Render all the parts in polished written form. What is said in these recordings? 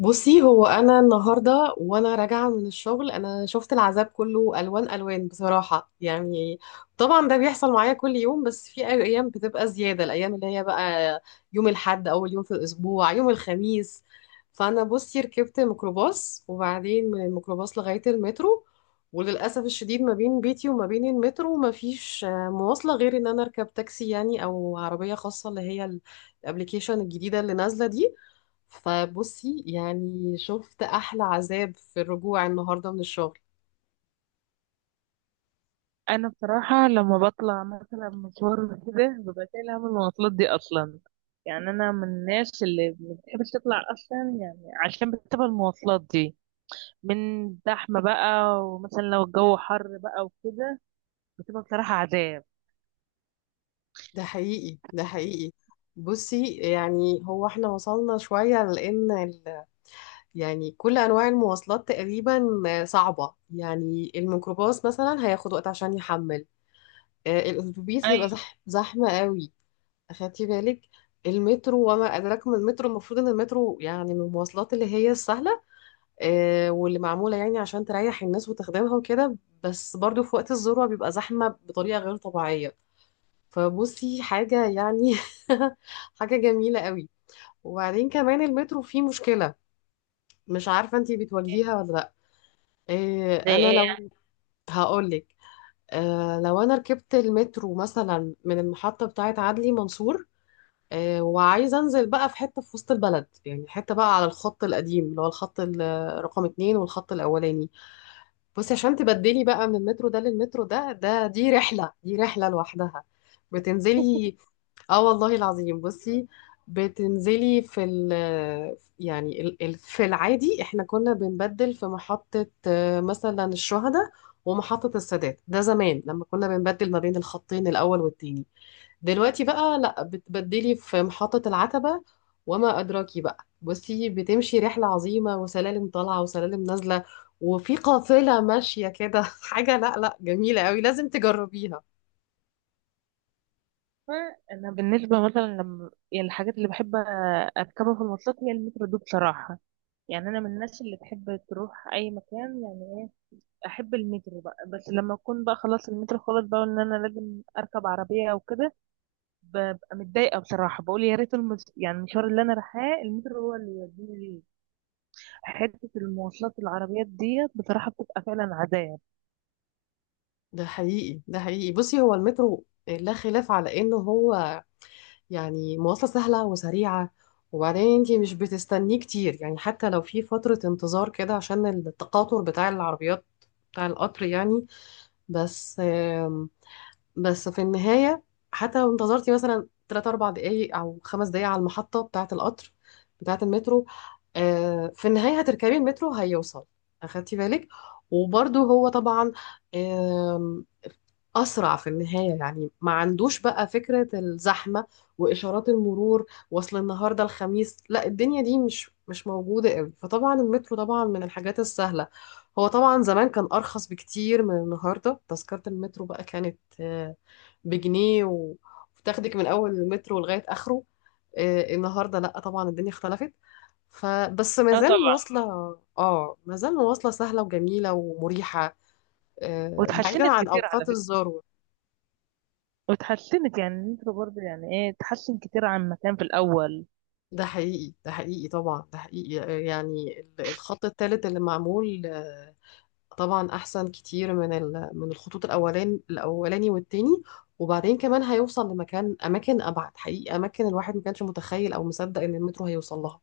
بصي، هو انا النهارده وانا راجعه من الشغل انا شفت العذاب كله الوان الوان بصراحه يعني. طبعا ده بيحصل معايا كل يوم، بس في ايام بتبقى زياده، الايام اللي هي بقى يوم الاحد اول يوم في الاسبوع، يوم الخميس. فانا بصي ركبت ميكروباص وبعدين من الميكروباص لغايه المترو. وللاسف الشديد ما بين بيتي وما بين المترو ما فيش مواصله غير ان انا اركب تاكسي يعني، او عربيه خاصه اللي هي الابليكيشن الجديده اللي نازله دي. فبصي يعني شفت احلى عذاب في الرجوع النهارده من الشغل. انا بصراحه لما بطلع مثلا مشوار كده ببقى شايله هم المواصلات دي اصلا. يعني انا من الناس اللي ما بتحبش تطلع اصلا، يعني عشان بتبقى المواصلات دي من زحمه بقى، ومثلا لو الجو حر بقى وكده بتبقى بصراحه عذاب. ده حقيقي، ده حقيقي. بصي يعني هو احنا وصلنا شويه لان يعني كل انواع المواصلات تقريبا صعبه، يعني الميكروباص مثلا هياخد وقت عشان يحمل، الاتوبيس هيبقى ايوه. زحمه قوي. اخدتي بالك؟ المترو وما ادراك ما المترو، المفروض ان المترو يعني من المواصلات اللي هي السهله، واللي معمولة يعني عشان تريح الناس وتخدمها وكده. بس برضو في وقت الذروة بيبقى زحمة بطريقة غير طبيعية. فبصي حاجة يعني حاجة جميلة قوي. وبعدين كمان المترو فيه مشكلة، مش عارفة انتي بتواجهيها ولا لأ. زي انا ايه؟ لو هقولك. لو انا ركبت المترو مثلا من المحطة بتاعة عدلي منصور، وعايزة انزل بقى في حتة في وسط البلد، يعني حتة بقى على الخط القديم اللي هو الخط رقم اتنين، والخط الاولاني. بصي عشان تبدلي بقى من المترو ده للمترو ده، دي رحلة، دي رحلة لوحدها. بتنزلي، اه والله العظيم بصي، بتنزلي في ال يعني ال ال في العادي احنا كنا بنبدل في محطة، مثلا الشهداء ومحطة السادات، ده زمان لما كنا بنبدل ما بين الخطين الأول والتاني. دلوقتي بقى لا، بتبدلي في محطة العتبة، وما أدراكي بقى. بصي بتمشي رحلة عظيمة، وسلالم طالعة وسلالم نازلة، وفي قافلة ماشية كده حاجة لا جميلة قوي، لازم تجربيها. انا بالنسبه مثلا لما يعني الحاجات اللي بحب اركبها في المواصلات هي المترو دي بصراحه. يعني انا من الناس اللي تحب تروح اي مكان، يعني احب المترو بقى، بس لما اكون بقى خلاص المترو خلاص بقى ان انا لازم اركب عربيه او كده ببقى متضايقه بصراحه. بقول يا ريت يعني المشوار اللي انا رايحاه المترو هو اللي يوديني ليه. حته المواصلات العربيات ديت بصراحه بتبقى فعلا عذاب. ده حقيقي، ده حقيقي. بصي هو المترو لا خلاف على انه هو يعني مواصلة سهلة وسريعة. وبعدين انتي مش بتستنيه كتير، يعني حتى لو في فترة انتظار كده عشان التقاطر بتاع العربيات، بتاع القطر يعني. بس بس في النهاية حتى لو انتظرتي مثلا 3 4 دقايق أو 5 دقايق على المحطة بتاعة القطر، بتاعة المترو، في النهاية هتركبي المترو، هيوصل. أخدتي بالك؟ وبرضه هو طبعا أسرع في النهاية، يعني ما عندوش بقى فكرة الزحمة وإشارات المرور. وصل النهاردة الخميس، لا الدنيا دي مش موجودة قوي. فطبعا المترو طبعا من الحاجات السهلة. هو طبعا زمان كان أرخص بكتير من النهاردة، تذكرة المترو بقى كانت بجنيه وتاخدك من أول المترو لغاية آخره. النهاردة لا طبعا الدنيا اختلفت. فبس ما اه زال طبعا. مواصلة، اه ما زال مواصلة سهلة وجميلة ومريحة، بعيدا واتحسنت عن كتير على أوقات فكره، الذروة. واتحسنت يعني المترو برضه يعني ايه اتحسن كتير عن ما كان في الاول. ده حقيقي، ده حقيقي، طبعا ده حقيقي. يعني الخط الثالث اللي معمول، طبعا احسن كتير من من الخطوط الاولاني والتاني. وبعدين كمان هيوصل لمكان، اماكن ابعد حقيقي، اماكن الواحد ما كانش متخيل او مصدق ان المترو هيوصل لها.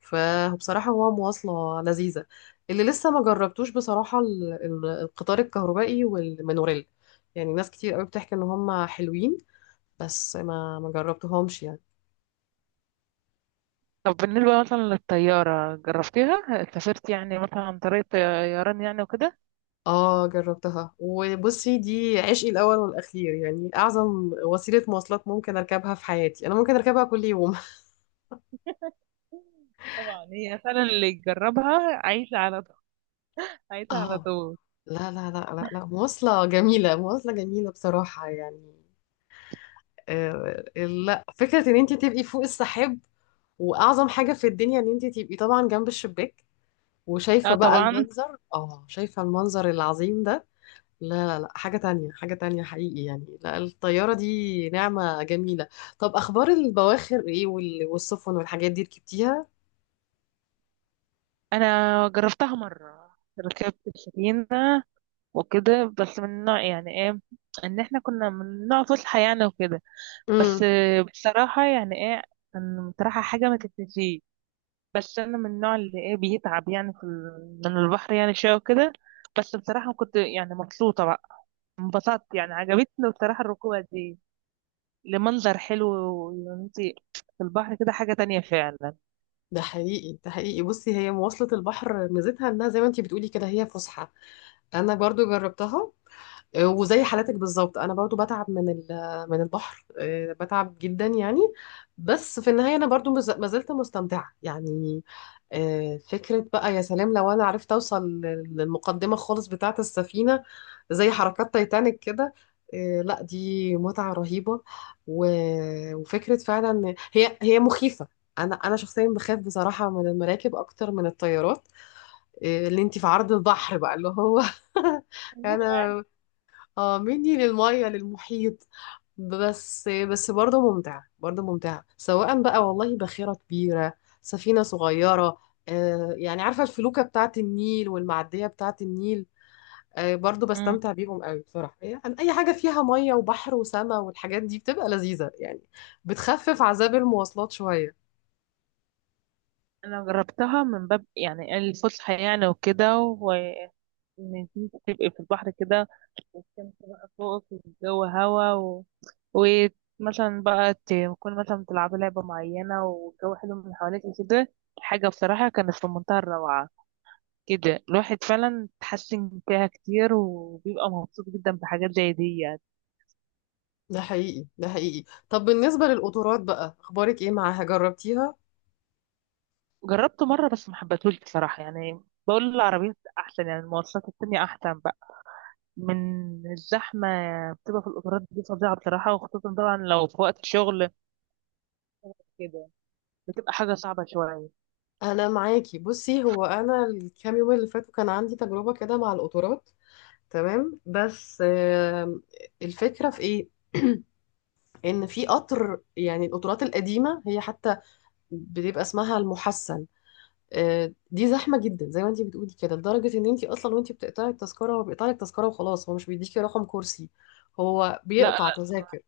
فبصراحة هو مواصلة لذيذة. اللي لسه ما جربتوش بصراحة القطار الكهربائي والمونوريل، يعني ناس كتير قوي بتحكي ان هم حلوين، بس ما جربتهمش يعني. طب بالنسبة مثلا للطيارة جربتيها؟ سافرت يعني مثلا عن طريق طيران يعني وكده؟ اه جربتها، وبصي دي عشقي الاول والاخير، يعني اعظم وسيله مواصلات ممكن اركبها في حياتي، انا ممكن اركبها كل يوم. طبعا هي فعلا اللي يجربها عايشة على عايزة على اه، طول. لا مواصله جميله، مواصله جميله بصراحه يعني. آه، لا، فكره ان انت تبقي فوق السحاب، واعظم حاجه في الدنيا ان انت تبقي طبعا جنب الشباك، وشايفه اه بقى طبعا. المنظر، اه شايفه المنظر العظيم ده. لا حاجة تانية، حاجة تانية حقيقي يعني. لا الطيارة دي نعمة جميلة. طب أخبار البواخر إيه، والسفن والحاجات دي ركبتيها؟ انا جربتها مرة، ركبت السفينة وكده، بس من نوع يعني ايه ان احنا كنا من نوع فسحة يعني وكده. بس امم. بصراحة يعني ايه كان بصراحة حاجة ما تتنسيش. بس انا من النوع اللي ايه بيتعب يعني من البحر يعني شوية وكده. بس بصراحة كنت يعني مبسوطة بقى، انبسطت يعني عجبتني بصراحة الركوبة دي لمنظر حلو، وانتي في البحر كده حاجة تانية. ده حقيقي، ده حقيقي. بصي هي مواصلة البحر ميزتها إنها زي ما أنتي بتقولي كده، هي فسحة. أنا برضو جربتها. وزي حالتك بالظبط انا برضو بتعب من من البحر، بتعب جدا يعني. بس في النهايه انا برضو ما زلت مستمتعه يعني. فكره بقى يا سلام لو انا عرفت اوصل للمقدمه خالص بتاعه السفينه، زي حركات تايتانيك كده. لا دي متعه رهيبه. وفكره فعلا إن هي مخيفه. انا شخصيا بخاف بصراحه من المراكب اكتر من الطيارات، اللي انت في عرض البحر بقى اللي هو فعلا. انا اه، مني للمية للمحيط. بس برضه ممتع، برضه ممتع، سواء بقى والله باخرة كبيرة، سفينة صغيرة. آه يعني عارفة الفلوكة بتاعة النيل والمعدية بتاعة النيل، آه برضه بستمتع بيهم قوي بصراحة. يعني أي حاجة فيها مية وبحر وسماء والحاجات دي بتبقى لذيذة يعني، بتخفف عذاب المواصلات شوية. انا جربتها من باب يعني الفسحه يعني، وكده وان انت تبقي في البحر كده والشمس بقى فوقك والجو هوا. ومثلا بقى تكون مثلا بتلعبي لعبه معينه والجو حلو من حواليكي كده، حاجه بصراحه كانت في منتهى الروعه. كده الواحد فعلا تحسن فيها كتير وبيبقى مبسوط جدا بحاجات زي دي يعني. ده حقيقي، ده حقيقي. طب بالنسبة للقطارات بقى أخبارك إيه معاها، جربتيها؟ جربته مره بس ما حبيتهوش بصراحه يعني. بقول العربيات احسن يعني المواصلات التانية احسن بقى. من الزحمة بتبقى في القطارات دي فظيعة بصراحة، وخصوصا طبعا لو في وقت شغل كده بتبقى حاجة صعبة شوية. انا معاكي. بصي هو انا الكام يوم اللي فاتوا كان عندي تجربه كده مع القطارات. تمام، بس الفكره في ايه؟ ان في قطر، يعني القطارات القديمه هي حتى بتبقى اسمها المحسن، دي زحمه جدا زي ما انت بتقولي كده، لدرجه ان انت اصلا وانت بتقطعي التذكره هو بيقطع لك تذكره وخلاص، هو مش بيديكي رقم كرسي. هو لا، بيقطع لا. تذاكر.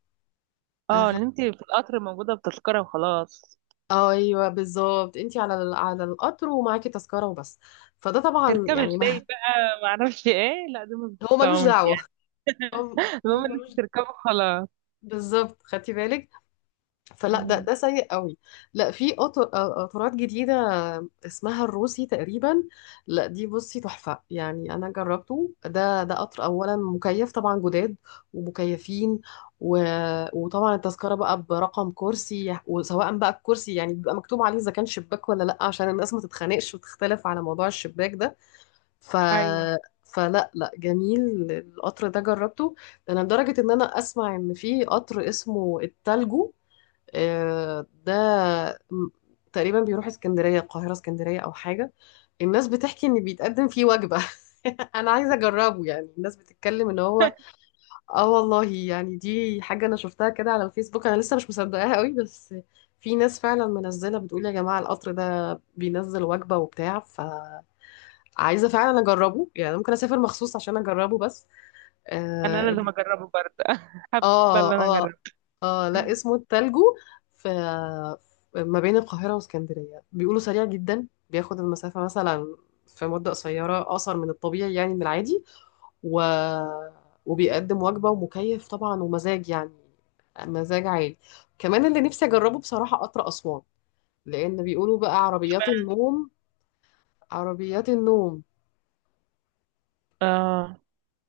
اه أخ... اللي انت في القطر موجودة بتذكرة وخلاص. ايوه بالظبط، انت على على القطر ومعاكي تذكره وبس. فده طبعا تركبي يعني ما. ازاي بقى معرفش ايه. لا دي ما هو ملوش بتفهمش دعوه، يعني. هو هو المهم ان ملوش. انت تركبي خلاص. بالظبط، خدتي بالك؟ فلا، ده مم. ده سيء قوي. لا في قطارات جديده اسمها الروسي تقريبا. لا دي بصي تحفه يعني. انا جربته، ده قطر، اولا مكيف طبعا، جداد ومكيفين، و... وطبعا التذكره بقى برقم كرسي، وسواء بقى الكرسي يعني بيبقى مكتوب عليه اذا كان شباك ولا لا، عشان الناس ما تتخانقش وتختلف على موضوع الشباك ده. ف، ايوه فلا لا جميل. القطر ده جربته. ده انا لدرجة ان انا اسمع ان في قطر اسمه التلجو، ده م- تقريبا بيروح اسكندرية، القاهرة اسكندرية او حاجة. الناس بتحكي ان بيتقدم فيه وجبة. انا عايزة اجربه يعني، الناس بتتكلم ان هو، اه والله يعني دي حاجة انا شفتها كده على الفيسبوك، انا لسه مش مصدقاها قوي، بس في ناس فعلا منزلة بتقول يا جماعة القطر ده بينزل وجبة وبتاع. ف عايزة فعلا أجربه، يعني ممكن أسافر مخصوص عشان أجربه بس. انا آه، لازم اجربه برضه حابة ان آه انا آه, اجربه. آه لا اسمه التلجو، في ما بين القاهرة واسكندرية، بيقولوا سريع جدا بياخد المسافة مثلا في مدة قصيرة، أقصر من الطبيعي يعني من العادي. و... وبيقدم وجبة ومكيف طبعا، ومزاج يعني، مزاج عالي. كمان اللي نفسي أجربه بصراحة قطر أسوان، لأن بيقولوا بقى عربيات اشمعنى؟ النوم. عربيات النوم اه.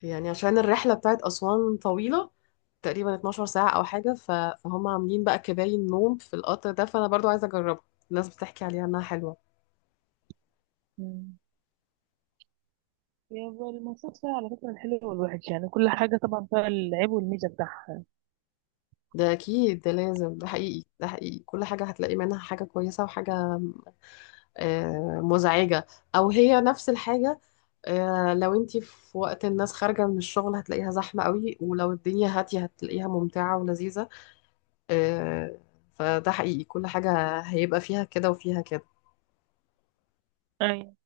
يعني عشان الرحلة بتاعت أسوان طويلة، تقريبا 12 ساعة أو حاجة. فهم عاملين بقى كباين نوم في القطر ده، فأنا برضو عايزة أجربها، الناس بتحكي عليها إنها حلوة. مم. هي المواصلات فيها على فكرة الحلو والوحش، يعني كل حاجة طبعا فيها العيب والميزة بتاعها. ده أكيد، ده لازم، ده حقيقي، ده حقيقي. كل حاجة هتلاقي منها حاجة كويسة وحاجة مزعجة، أو هي نفس الحاجة، لو انتي في وقت الناس خارجة من الشغل هتلاقيها زحمة قوي، ولو الدنيا هادية هتلاقيها ممتعة ولذيذة. آه، فده حقيقي كل حاجة هيبقى فيها كده وفيها كده. أيوة.